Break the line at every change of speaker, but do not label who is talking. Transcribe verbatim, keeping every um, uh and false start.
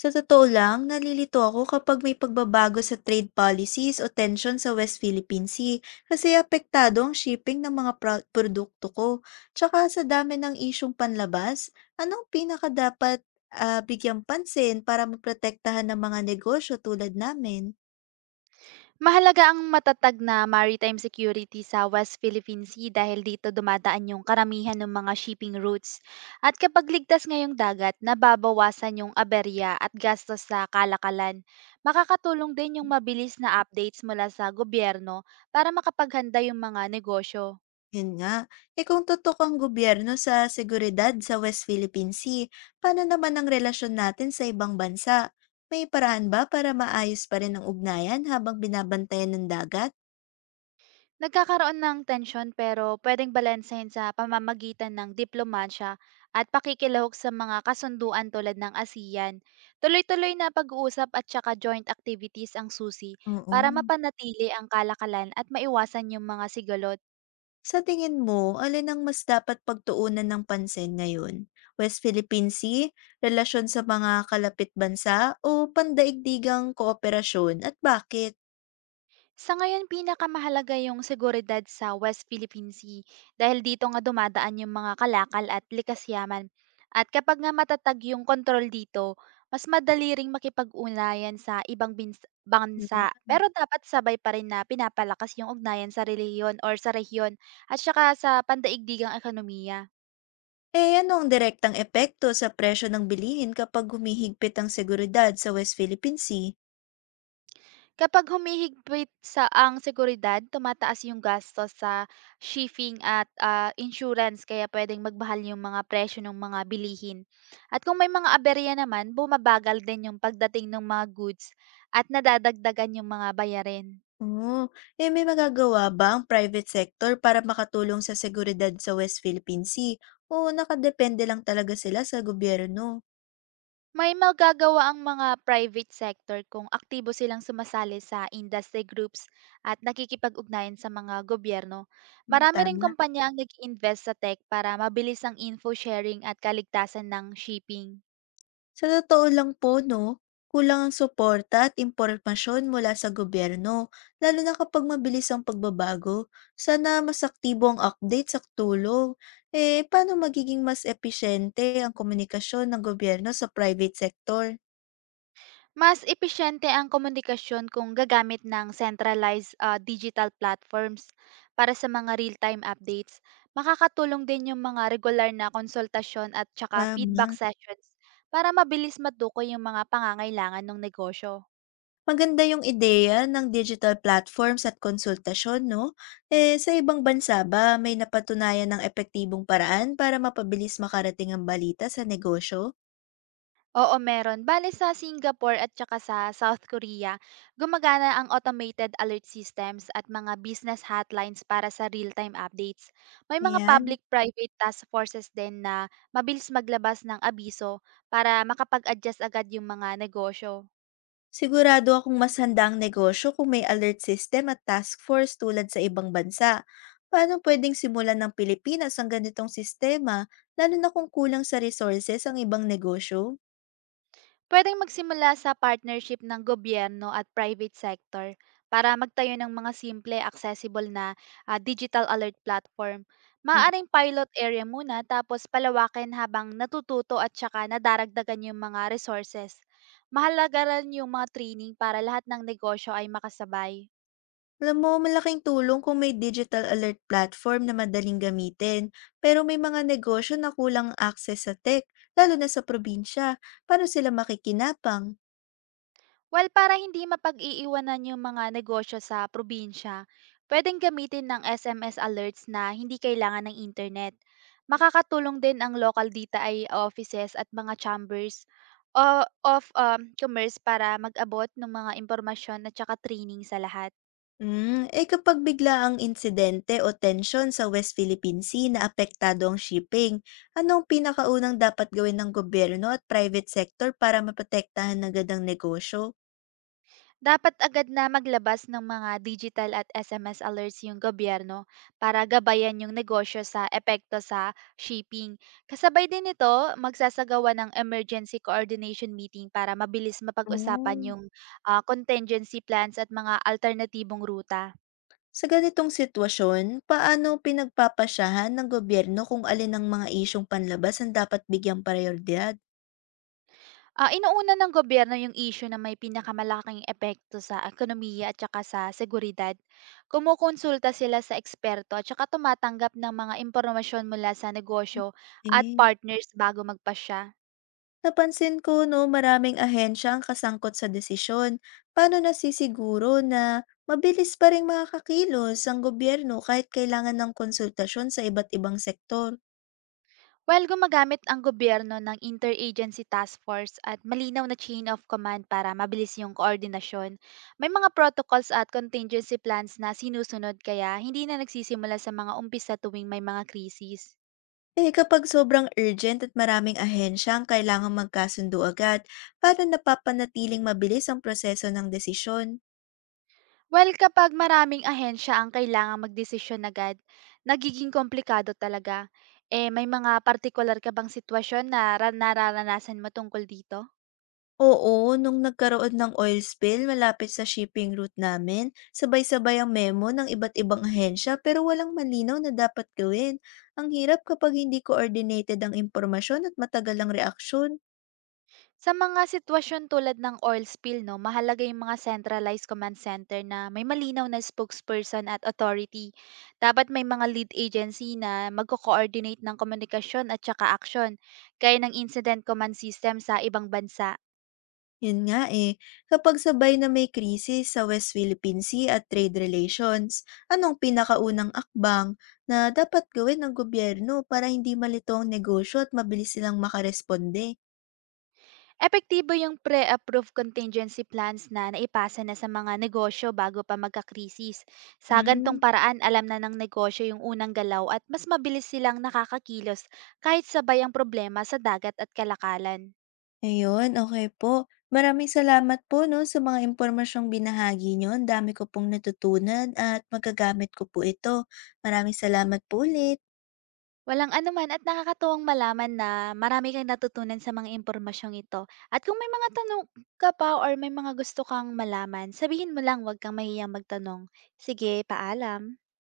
Sa totoo lang, nalilito ako kapag may pagbabago sa trade policies o tension sa West Philippine Sea, kasi apektado ang shipping ng mga pro- produkto ko. Tsaka sa dami ng isyung panlabas, anong pinaka dapat ah, bigyang pansin para maprotektahan ng mga negosyo tulad namin?
Mahalaga ang matatag na maritime security sa West Philippine Sea dahil dito dumadaan yung karamihan ng mga shipping routes. At kapag ligtas ngayong dagat, nababawasan yung aberya at gastos sa kalakalan. Makakatulong din yung mabilis na updates mula sa gobyerno para makapaghanda yung mga negosyo.
Yun nga. Eh kung tutok ang gobyerno sa seguridad sa West Philippine Sea, paano naman ang relasyon natin sa ibang bansa? May paraan ba para maayos pa rin ang ugnayan habang binabantayan ng dagat?
Nagkakaroon ng tensyon pero puwedeng balansehin sa pamamagitan ng diplomasya at pakikilahok sa mga kasunduan tulad ng ASEAN. Tuloy-tuloy na pag-uusap at saka joint activities ang susi
Oo.
para mapanatili ang kalakalan at maiwasan yung mga sigolot.
Sa tingin mo, alin ang mas dapat pagtuunan ng pansin ngayon? West Philippine Sea, relasyon sa mga kalapit bansa, o pandaigdigang kooperasyon, at bakit?
Sa ngayon, pinakamahalaga yung seguridad sa West Philippine Sea dahil dito nga dumadaan yung mga kalakal at likas yaman. At kapag nga matatag yung kontrol dito, mas madali ring makipag-ugnayan sa ibang bins-
Yun.
bansa. Pero dapat sabay pa rin na pinapalakas yung ugnayan sa reliyon or sa rehiyon at saka sa pandaigdigang ekonomiya.
Eh ano ang direktang epekto sa presyo ng bilihin kapag humihigpit ang seguridad sa West Philippine Sea?
Kapag humihigpit sa ang seguridad, tumataas yung gastos sa shipping at ah, insurance, kaya pwedeng magmahal yung mga presyo ng mga bilihin. At kung may mga aberya naman, bumabagal din yung pagdating ng mga goods at nadadagdagan yung mga bayarin.
Oh, eh may magagawa ba ang private sector para makatulong sa seguridad sa West Philippine Sea? O nakadepende lang talaga sila sa gobyerno?
May magagawa ang mga private sector kung aktibo silang sumasali sa industry groups at nakikipag-ugnayan sa mga gobyerno.
Hmm,
Marami ring
tama.
kumpanya ang nag-invest sa tech para mabilis ang info sharing at kaligtasan ng shipping.
Sa totoo lang po, no, kulang ang suporta at impormasyon mula sa gobyerno, lalo na kapag mabilis ang pagbabago. Sana mas aktibo ang update sa tulong. Eh, paano magiging mas epesyente ang komunikasyon ng gobyerno sa private sector?
Mas epesyente ang komunikasyon kung gagamit ng centralized ah, digital platforms para sa mga real-time updates. Makakatulong din yung mga regular na konsultasyon at tsaka feedback
Tama.
sessions para mabilis matukoy yung mga pangangailangan ng negosyo.
Maganda yung ideya ng digital platforms at konsultasyon, no? Eh, sa ibang bansa ba may napatunayan ng epektibong paraan para mapabilis makarating ang balita sa negosyo?
Oo, meron. Bale sa Singapore at saka sa South Korea, gumagana ang automated alert systems at mga business hotlines para sa real-time updates. May mga
Ayan.
public-private task forces din na mabilis maglabas ng abiso para makapag-adjust agad yung mga negosyo.
Sigurado akong mas handa ang negosyo kung may alert system at task force tulad sa ibang bansa. Paano pwedeng simulan ng Pilipinas ang ganitong sistema, lalo na kung kulang sa resources ang ibang negosyo?
Puwedeng magsimula sa partnership ng gobyerno at private sector para magtayo ng mga simple, accessible na ah, digital alert platform.
Mm.
Maaring pilot area muna, tapos palawakin habang natututo at saka nadaragdagan yung mga resources. Mahalaga rin yung mga training para lahat ng negosyo ay makasabay.
Alam mo, malaking tulong kung may digital alert platform na madaling gamitin, pero may mga negosyo na kulang ang access sa tech, lalo na sa probinsya, paano sila makikinapang?
Well, para hindi mapag-iiwanan yung mga negosyo sa probinsya, pwedeng gamitin ng S M S alerts na hindi kailangan ng internet. Makakatulong din ang local D T I offices at mga chambers o- of um, commerce para mag-abot ng mga impormasyon at saka training sa lahat.
Hmm, eh kapag bigla ang insidente o tensyon sa West Philippine Sea na apektado ang shipping, anong pinakaunang dapat gawin ng gobyerno at private sector para maprotektahan agad ang negosyo?
Dapat agad na maglabas ng mga digital at S M S alerts yung gobyerno para gabayan yung negosyo sa epekto sa shipping. Kasabay din nito, magsasagawa ng emergency coordination meeting para mabilis mapag-usapan
Mm.
yung ah, contingency plans at mga alternatibong ruta.
Sa ganitong sitwasyon, paano pinagpapasyahan ng gobyerno kung alin ang mga isyong panlabas ang dapat bigyang prioridad?
Ah, inuuna ng gobyerno yung isyu na may pinakamalaking epekto sa ekonomiya at saka sa seguridad. Kumukonsulta sila sa eksperto at saka tumatanggap ng mga impormasyon mula sa negosyo at partners bago magpasya.
Napansin ko, no, maraming ahensya ang kasangkot sa desisyon. Paano nasisiguro na mabilis pa rin makakakilos ang gobyerno kahit kailangan ng konsultasyon sa iba't ibang sektor?
While gumagamit ang gobyerno ng interagency task force at malinaw na chain of command para mabilis yung koordinasyon, may mga protocols at contingency plans na sinusunod, kaya hindi na nagsisimula sa mga umpisa tuwing may mga krisis.
Eh kapag sobrang urgent at maraming ahensya ang kailangan magkasundo agad, paano napapanatiling mabilis ang proseso ng desisyon?
Well, kapag maraming ahensya ang kailangan magdesisyon agad, nagiging komplikado talaga. Eh, may mga particular ka bang sitwasyon na ra- nararanasan mo tungkol dito?
Oo, nung nagkaroon ng oil spill malapit sa shipping route namin, sabay-sabay ang memo ng iba't ibang ahensya pero walang malinaw na dapat gawin. Ang hirap kapag hindi coordinated ang impormasyon at matagal ang reaksyon.
Sa mga sitwasyon tulad ng oil spill, no, mahalaga yung mga centralized command center na may malinaw na spokesperson at authority. Dapat may mga lead agency na magko-coordinate ng komunikasyon at saka aksyon, gaya ng incident command system sa ibang bansa.
Yun nga eh, kapag sabay na may krisis sa West Philippine Sea at trade relations, anong pinakaunang akbang na dapat gawin ng gobyerno para hindi malito ang negosyo at mabilis silang makaresponde?
Epektibo yung pre-approved contingency plans na naipasa na sa mga negosyo bago pa magkakrisis. Sa gantong
Hmm.
paraan, alam na ng negosyo yung unang galaw at mas mabilis silang nakakakilos kahit sabay ang problema sa dagat at kalakalan.
Ayun, okay po. Maraming salamat po 'no, sa mga impormasyong binahagi niyo. Ang dami ko pong natutunan at magagamit ko po ito. Maraming salamat po ulit.
Walang anuman, at nakakatuwang malaman na marami kang natutunan sa mga impormasyong ito. At kung may mga tanong ka pa or may mga gusto kang malaman, sabihin mo lang, huwag kang mahiyang magtanong. Sige, paalam.